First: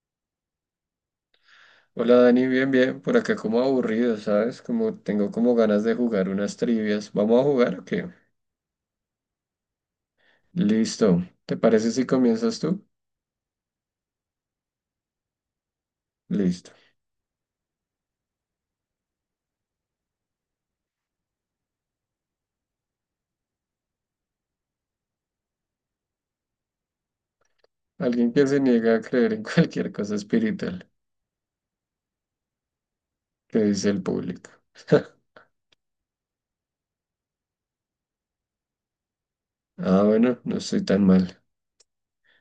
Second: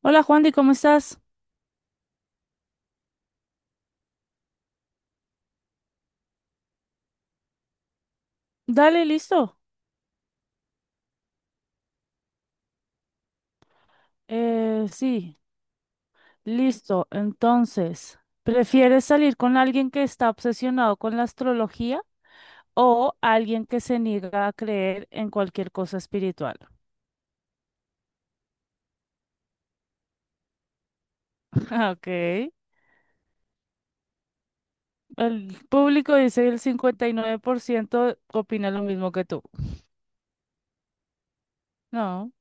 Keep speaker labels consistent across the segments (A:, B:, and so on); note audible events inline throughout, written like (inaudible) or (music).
A: Hola Juandy, ¿cómo estás?
B: Hola Dani, bien, bien, por acá como aburrido, ¿sabes? Como tengo como ganas de jugar unas trivias. ¿Vamos a jugar o qué?
A: Dale, listo.
B: Listo. ¿Te parece si comienzas tú?
A: Sí,
B: Listo.
A: listo. Entonces, ¿prefieres salir con alguien que está obsesionado con la astrología o alguien que se niega a creer en cualquier cosa espiritual?
B: Alguien que se niega a creer en (laughs) cualquier cosa espiritual,
A: (laughs) Ok.
B: que dice el público. (laughs)
A: El público dice el 59% opina lo mismo que tú.
B: Ah, bueno, no estoy tan mal.
A: No,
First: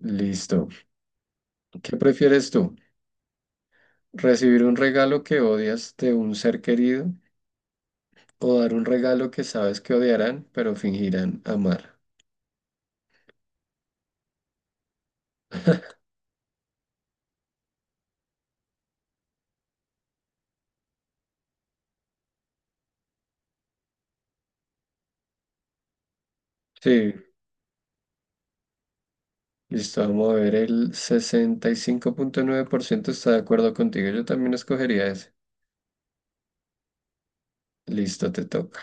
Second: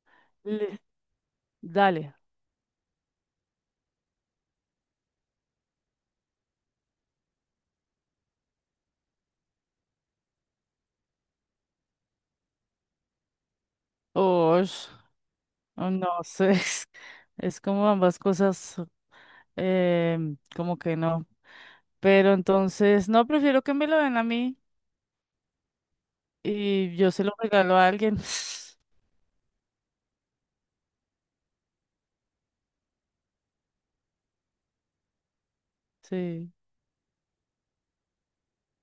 B: Listo.
A: le-
B: ¿Qué
A: dale.
B: prefieres tú? ¿Recibir un regalo que odias de un ser querido o dar un regalo que sabes que odiarán, pero fingirán amar?
A: Osh, no sé. (laughs) Es como ambas cosas, como que no. Pero entonces, no, prefiero que me lo den a mí y yo
B: Sí,
A: se lo regalo a alguien. (laughs)
B: listo, vamos a ver, el 65.9% está de acuerdo contigo. Yo también escogería ese.
A: Sí.
B: Listo, te toca.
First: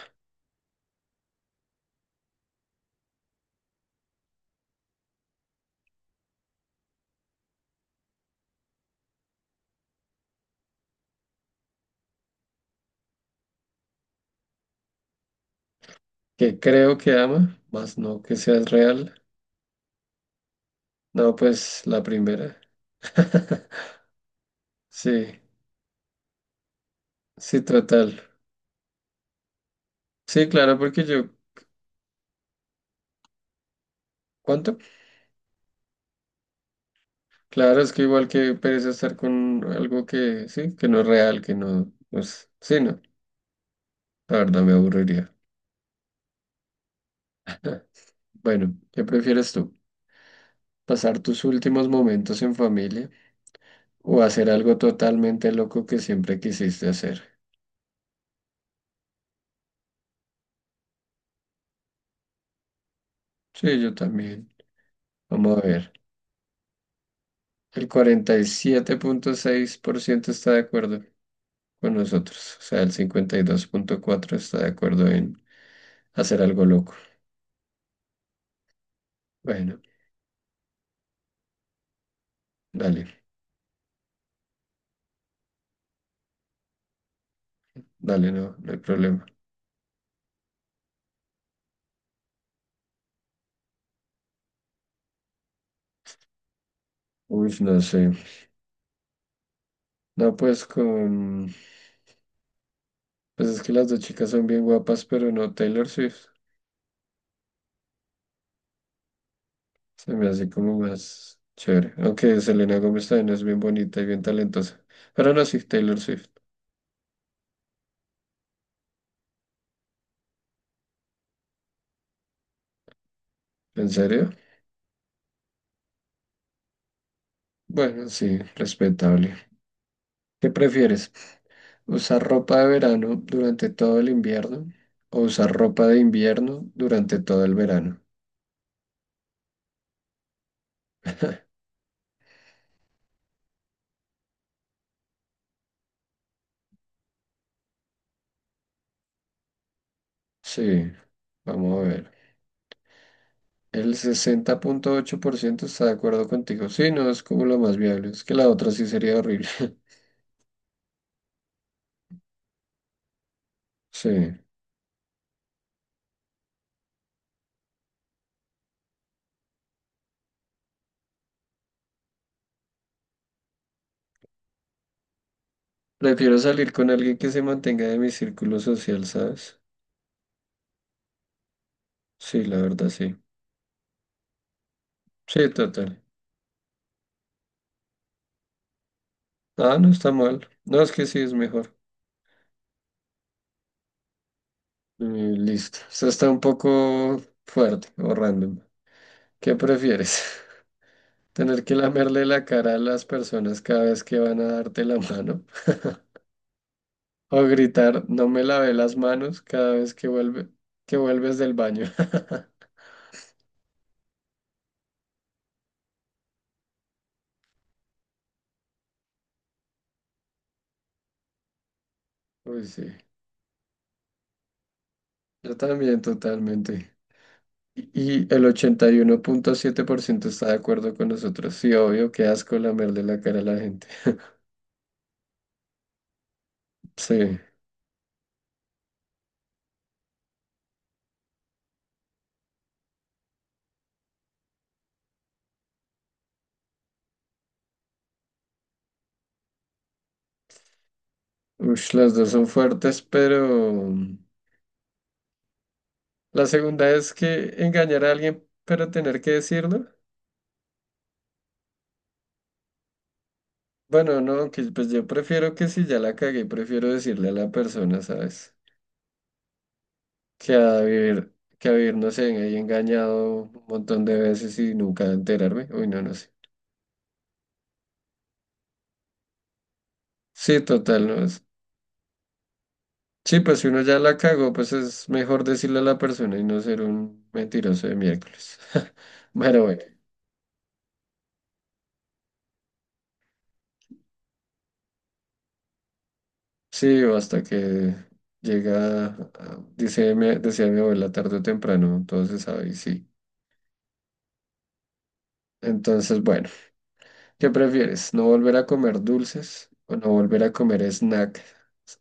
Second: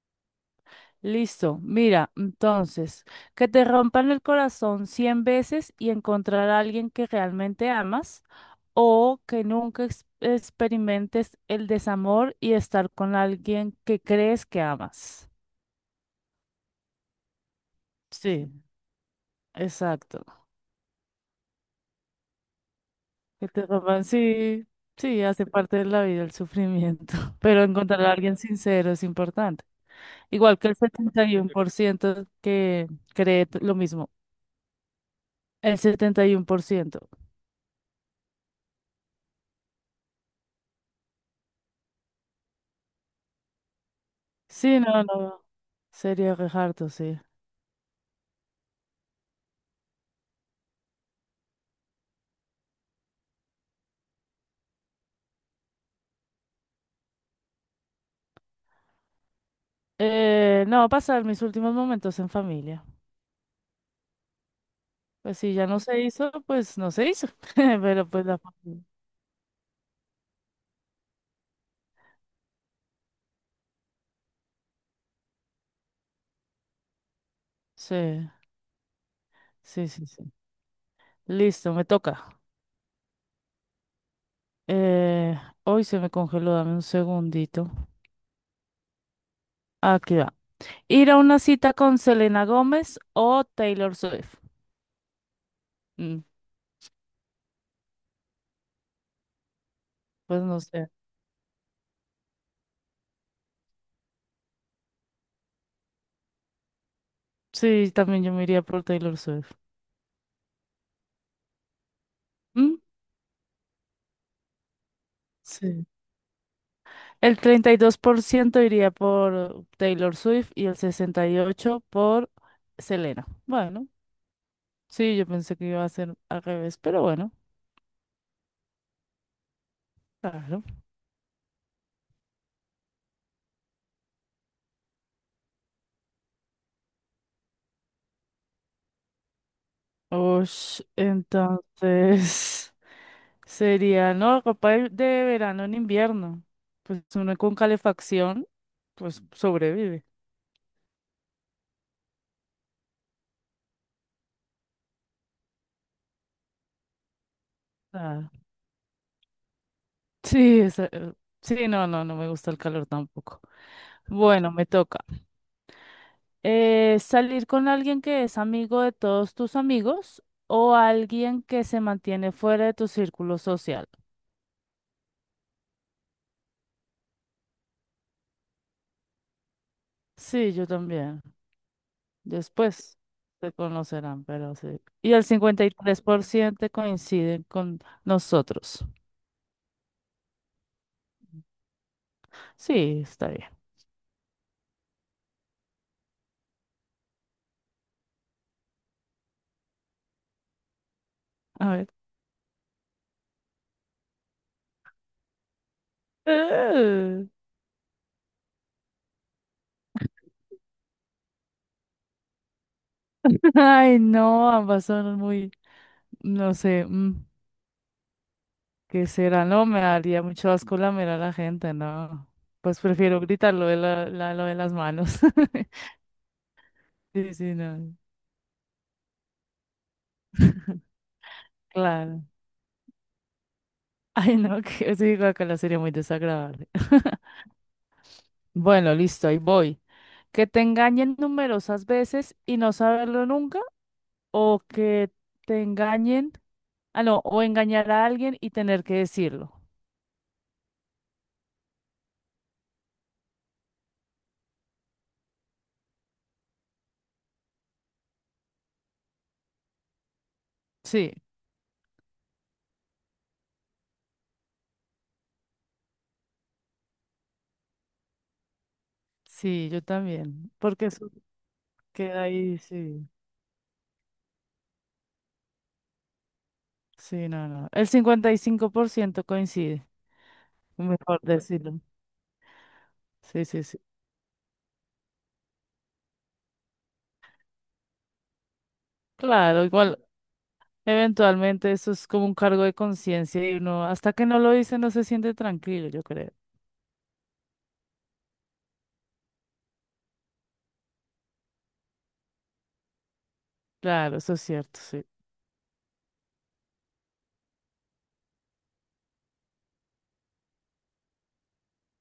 A: Listo. Mira, entonces, que te rompan el corazón 100 veces y encontrar a alguien que realmente amas o que nunca experimentes el desamor y estar con alguien que crees que amas.
B: Que creo que ama, más no que
A: Sí,
B: seas real.
A: exacto.
B: No, pues la primera. (laughs)
A: Que te rompan, sí, sí,
B: Sí,
A: hace parte de la vida el sufrimiento, (laughs)
B: sí,
A: pero encontrar a
B: total.
A: alguien sincero es importante.
B: Sí,
A: Igual que el
B: claro, porque
A: setenta
B: yo,
A: y uno por ciento que lo mismo.
B: ¿cuánto?
A: El setenta y uno por ciento.
B: Claro, es que igual que pereza estar con algo que, sí, que no es real, que no, pues, sí, no, la verdad me
A: Sí, no,
B: aburriría.
A: no. Sería re harto, sí.
B: Bueno, ¿qué prefieres tú? ¿Pasar tus últimos momentos en familia? O hacer algo totalmente loco que siempre quisiste hacer.
A: No, pasar mis últimos momentos en familia.
B: Sí, yo también.
A: Pues si
B: Vamos a
A: ya no
B: ver.
A: se hizo, pues no se hizo. (laughs)
B: El
A: Pero pues
B: cuarenta
A: la
B: y
A: familia.
B: siete punto seis por ciento está de acuerdo con nosotros. O sea, el 52.4% está de acuerdo en hacer algo loco.
A: Sí,
B: Bueno,
A: sí, sí, sí. Listo, me toca.
B: dale,
A: Eh, hoy se me congeló, dame un segundito.
B: dale, no, no hay problema.
A: Aquí va. Ir a una cita con Selena Gómez o Taylor Swift. Mm,
B: Uy, no sé. No,
A: pues no
B: pues
A: sé.
B: con... Pues es que las dos chicas son bien guapas, pero no Taylor Swift.
A: Sí, también yo me iría por Taylor Swift.
B: Se me hace como más chévere. Aunque Selena
A: ¿Mm?
B: Gómez también es bien bonita y bien talentosa. Pero no, sí,
A: Sí.
B: Taylor Swift.
A: El 32% iría por Taylor Swift y el 68% por Selena. Bueno,
B: ¿En serio?
A: sí, yo pensé que iba a ser al revés, pero bueno,
B: Bueno, sí, respetable. ¿Qué
A: claro.
B: prefieres? ¿Usar ropa de verano durante todo el invierno o usar ropa de invierno durante todo el verano?
A: Ush, entonces (laughs) sería, no, ropa de, verano en invierno. Pues uno con calefacción, pues sobrevive.
B: Sí, vamos a ver. El 60.8% está de acuerdo contigo. Sí, no, es como lo más viable. Es
A: Ah,
B: que la otra sí sería horrible. (laughs)
A: sí, sí, no, no, no me gusta el calor tampoco.
B: Sí.
A: Bueno, me toca. Salir con alguien que es amigo de todos tus amigos o alguien que se mantiene fuera de tu círculo social.
B: Prefiero salir con alguien que se mantenga de mi círculo social, ¿sabes?
A: Sí, yo también.
B: Sí, la verdad,
A: Después
B: sí.
A: se conocerán, pero sí. Y el
B: Sí,
A: cincuenta y
B: total.
A: tres por ciento coinciden con nosotros.
B: Ah, no está mal. No, es que sí, es mejor.
A: Sí, está bien.
B: Listo. Esto está un poco fuerte o random. ¿Qué prefieres? (laughs) ¿Tener
A: A
B: que
A: ver.
B: lamerle la cara a las personas cada vez que van a darte la mano?
A: Eh,
B: ¿O gritar, no me lavé las manos cada vez que que vuelves del baño? (laughs)
A: (laughs) Ay, no, ambas son muy, no sé, ¿qué será? No, me daría mucho asco lamer a la gente, no.
B: Uy,
A: Pues
B: sí.
A: prefiero gritar lo de la, lo de las manos.
B: Yo
A: (laughs)
B: también, totalmente.
A: Sí, sí,
B: Y
A: no.
B: y el 81.7% está de acuerdo con nosotros. Sí, obvio,
A: Claro.
B: qué asco lamerle la cara a la gente.
A: (laughs) Ay, no, que sí, guácala, sería muy desagradable. (laughs)
B: Sí.
A: Bueno, listo, ahí voy. Que te engañen numerosas veces y no saberlo nunca, o que te engañen, ah, no, o engañar a alguien y tener que decirlo.
B: Uy, las dos son fuertes, pero... La segunda es que engañar a alguien, pero tener que decirlo.
A: Sí,
B: Bueno, no, aunque pues yo prefiero que si ya la cagué, prefiero decirle a la persona, ¿sabes?
A: sí, yo también,
B: Que a
A: porque eso
B: vivir, que a vivir, no
A: queda
B: sé, ahí
A: ahí, sí,
B: engañado un montón de veces y nunca enterarme. Uy, no, no sé.
A: sí, no, no. El 55% coincide,
B: Sí, total, no
A: mejor
B: es.
A: decirlo.
B: Sí,
A: Sí,
B: pues
A: sí,
B: si
A: sí.
B: uno ya la cagó, pues es mejor decirle a la persona y no ser un mentiroso de miércoles. (laughs) Bueno,
A: Claro,
B: bueno.
A: igual. Eventualmente eso es como un cargo de conciencia y uno, hasta que no lo dice, no se siente tranquilo, yo creo.
B: Sí, o hasta que llega, dice, decía mi abuela, tarde o temprano, entonces, ¿sabes? Sí.
A: Claro, eso es cierto, sí.
B: Entonces, bueno, ¿qué prefieres? ¿No volver a comer dulces o no volver a comer snacks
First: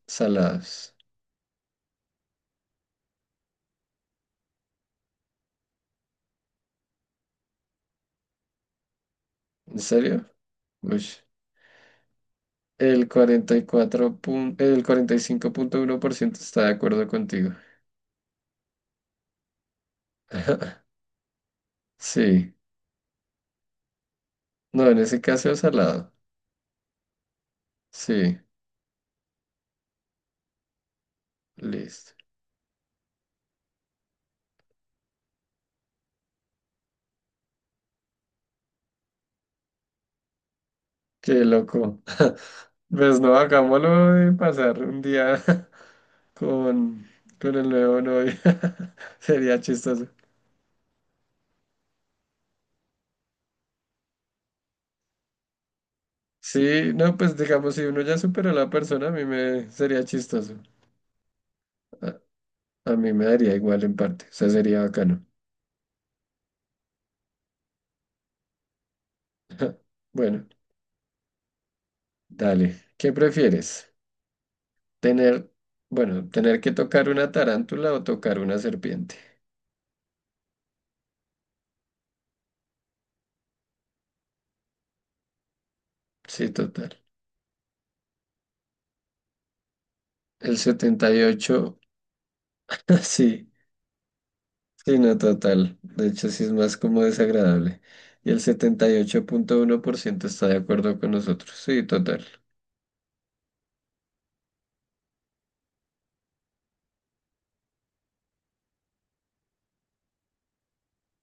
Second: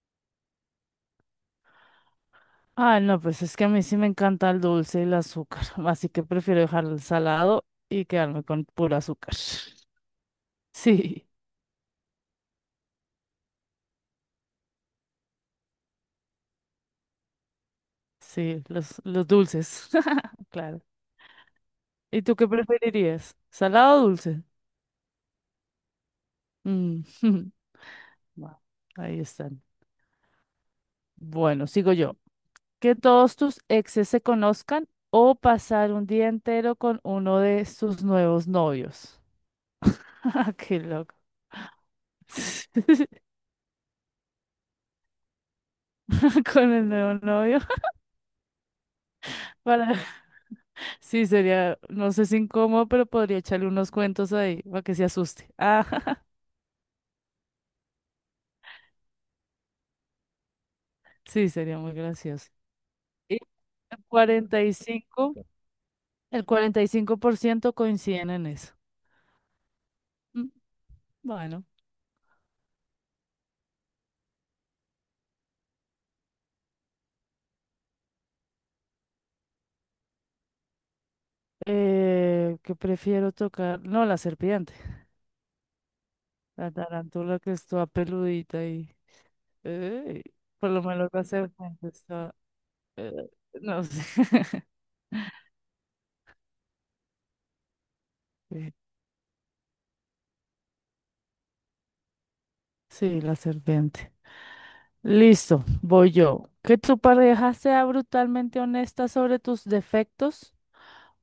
B: salados?
A: Ah, no, pues es que a mí sí me encanta el dulce y el azúcar, (laughs) así que prefiero dejar el salado y quedarme con puro azúcar.
B: ¿En
A: (laughs)
B: serio? Uy.
A: Sí,
B: El el 45.1% está de acuerdo contigo.
A: sí, los, dulces, (laughs) claro.
B: (laughs)
A: ¿Y tú qué
B: Sí.
A: preferirías? ¿Salado o dulce?
B: No, en ese caso es salado.
A: Mm, (laughs)
B: Sí,
A: bueno, ahí están. Bueno, sigo
B: listo.
A: yo. Que todos tus exes se conozcan o pasar un día entero con uno de sus nuevos novios. (laughs) Qué loco.
B: Qué loco. (laughs)
A: (laughs)
B: Pues no, hagámoslo de pasar un día (laughs)
A: Con el
B: con,
A: nuevo
B: con
A: novio.
B: el
A: (laughs)
B: nuevo novio. (laughs) Sería
A: Para...
B: chistoso.
A: Sí, sería, no sé si incómodo, pero podría echarle unos cuentos ahí para que se asuste. Ah, (laughs)
B: Sí, no, pues digamos, si uno ya supera a la persona, a mí me sería chistoso.
A: sí, sería muy
B: A,
A: gracioso.
B: a mí me
A: Y
B: daría igual en
A: el
B: parte, o sea,
A: cuarenta y
B: sería bacano.
A: cinco el 45% coinciden en eso.
B: (laughs) Bueno,
A: Mm, bueno,
B: dale. ¿Qué prefieres? Tener, bueno, tener que tocar una tarántula o tocar una serpiente.
A: ¿qué prefiero tocar? No, la serpiente,
B: Sí,
A: la
B: total.
A: tarántula que está peludita y... Eh,
B: El
A: por lo menos la
B: 78,
A: serpiente está.
B: (laughs)
A: eh,
B: sí,
A: no sé. (laughs)
B: sí, no, total. De hecho, sí es más como desagradable. Y el
A: Sí,
B: 78.1% está de acuerdo con nosotros. Sí, total.
A: sí, la serpiente. Listo, voy yo. Que tu pareja sea brutalmente honesta sobre tus defectos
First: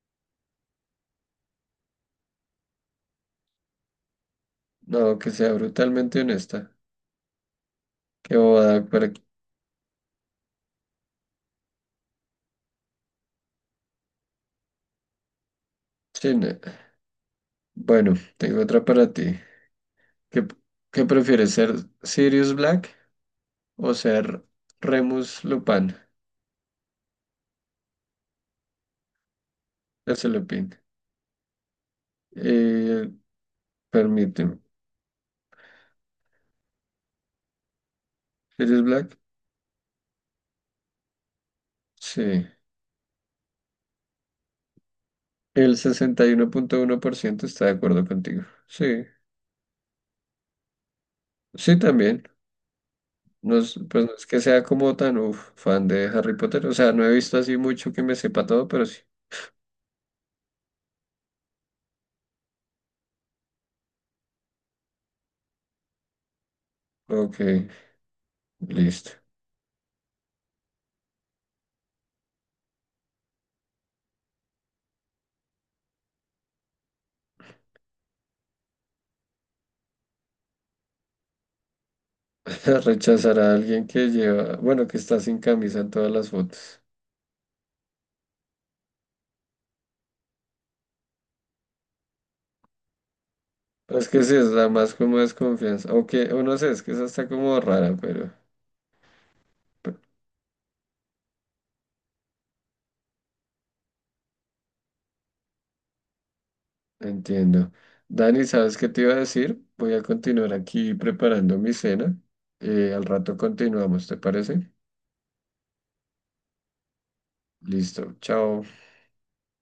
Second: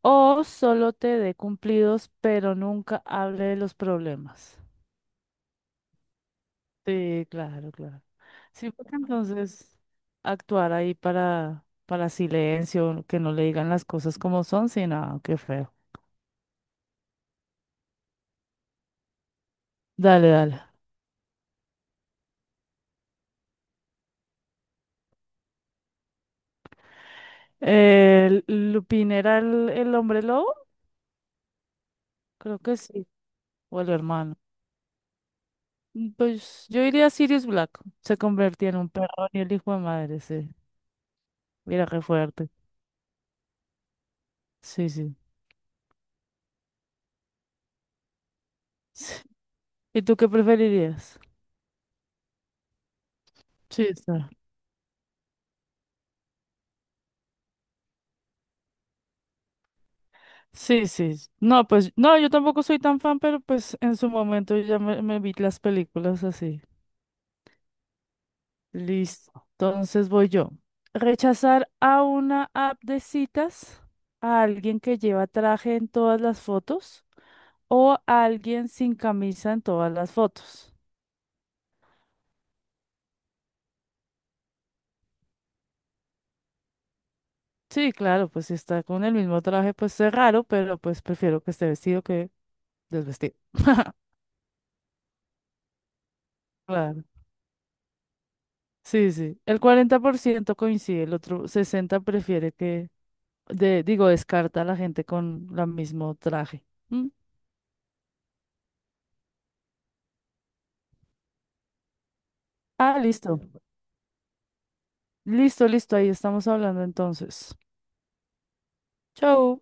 A: o solo te dé cumplidos, pero nunca hable de los problemas.
B: No, que sea brutalmente honesta.
A: Sí, claro, claro.
B: Qué
A: Sí,
B: bobada
A: porque
B: para...
A: entonces actuar ahí para silencio, que no le digan las cosas como son, sí, nada, qué feo.
B: Sí, no. Bueno, tengo otra para ti.
A: Dale,
B: ¿Qué,
A: dale.
B: ¿qué prefieres ser Sirius Black o ser Remus Lupin
A: Lupin era el hombre
B: de
A: lobo,
B: Lupin?
A: creo que sí,
B: Eh,
A: o el hermano.
B: permíteme.
A: Pues yo diría Sirius Black, se convertía en
B: ¿Sirius
A: un
B: Black?
A: perro y el hijo de madre, sí. Mira qué
B: Sí.
A: fuerte. Sí, sí.
B: El sesenta y uno uno punto uno por ciento está de acuerdo contigo. Sí,
A: Sí. ¿Y tú qué preferirías?
B: sí también. No es,
A: Sí,
B: pues no es
A: está.
B: que sea como tan uf, fan de Harry Potter. O sea, no he visto así mucho que me sepa todo, pero sí.
A: Sí, sí, sí. No, pues no, yo tampoco soy tan fan, pero pues en su momento ya me vi las películas así.
B: Ok, listo.
A: Listo. Entonces voy yo. Rechazar a una app de citas a alguien que lleva traje en todas las fotos o alguien sin camisa en todas las fotos.
B: (laughs) Rechazar a alguien que lleva, bueno, que está sin camisa en todas las fotos.
A: Sí, claro, pues si está con el mismo traje, pues es raro, pero pues prefiero que esté vestido que desvestido. (laughs)
B: Pues es que sí, es la más como desconfianza. O que, o no sé, es que
A: Claro.
B: esa está como rara,
A: Sí, sí. El
B: pero
A: 40% coincide, el otro 60% prefiere que, de, digo, descarta a la gente con el mismo traje. ¿Mm?
B: entiendo. Dani, ¿sabes qué te iba a decir? Voy a continuar aquí preparando mi cena.
A: Ah,
B: Al rato
A: listo.
B: continuamos, ¿te parece?
A: Listo, listo. Ahí estamos hablando entonces.
B: Listo, chao.
A: Chau.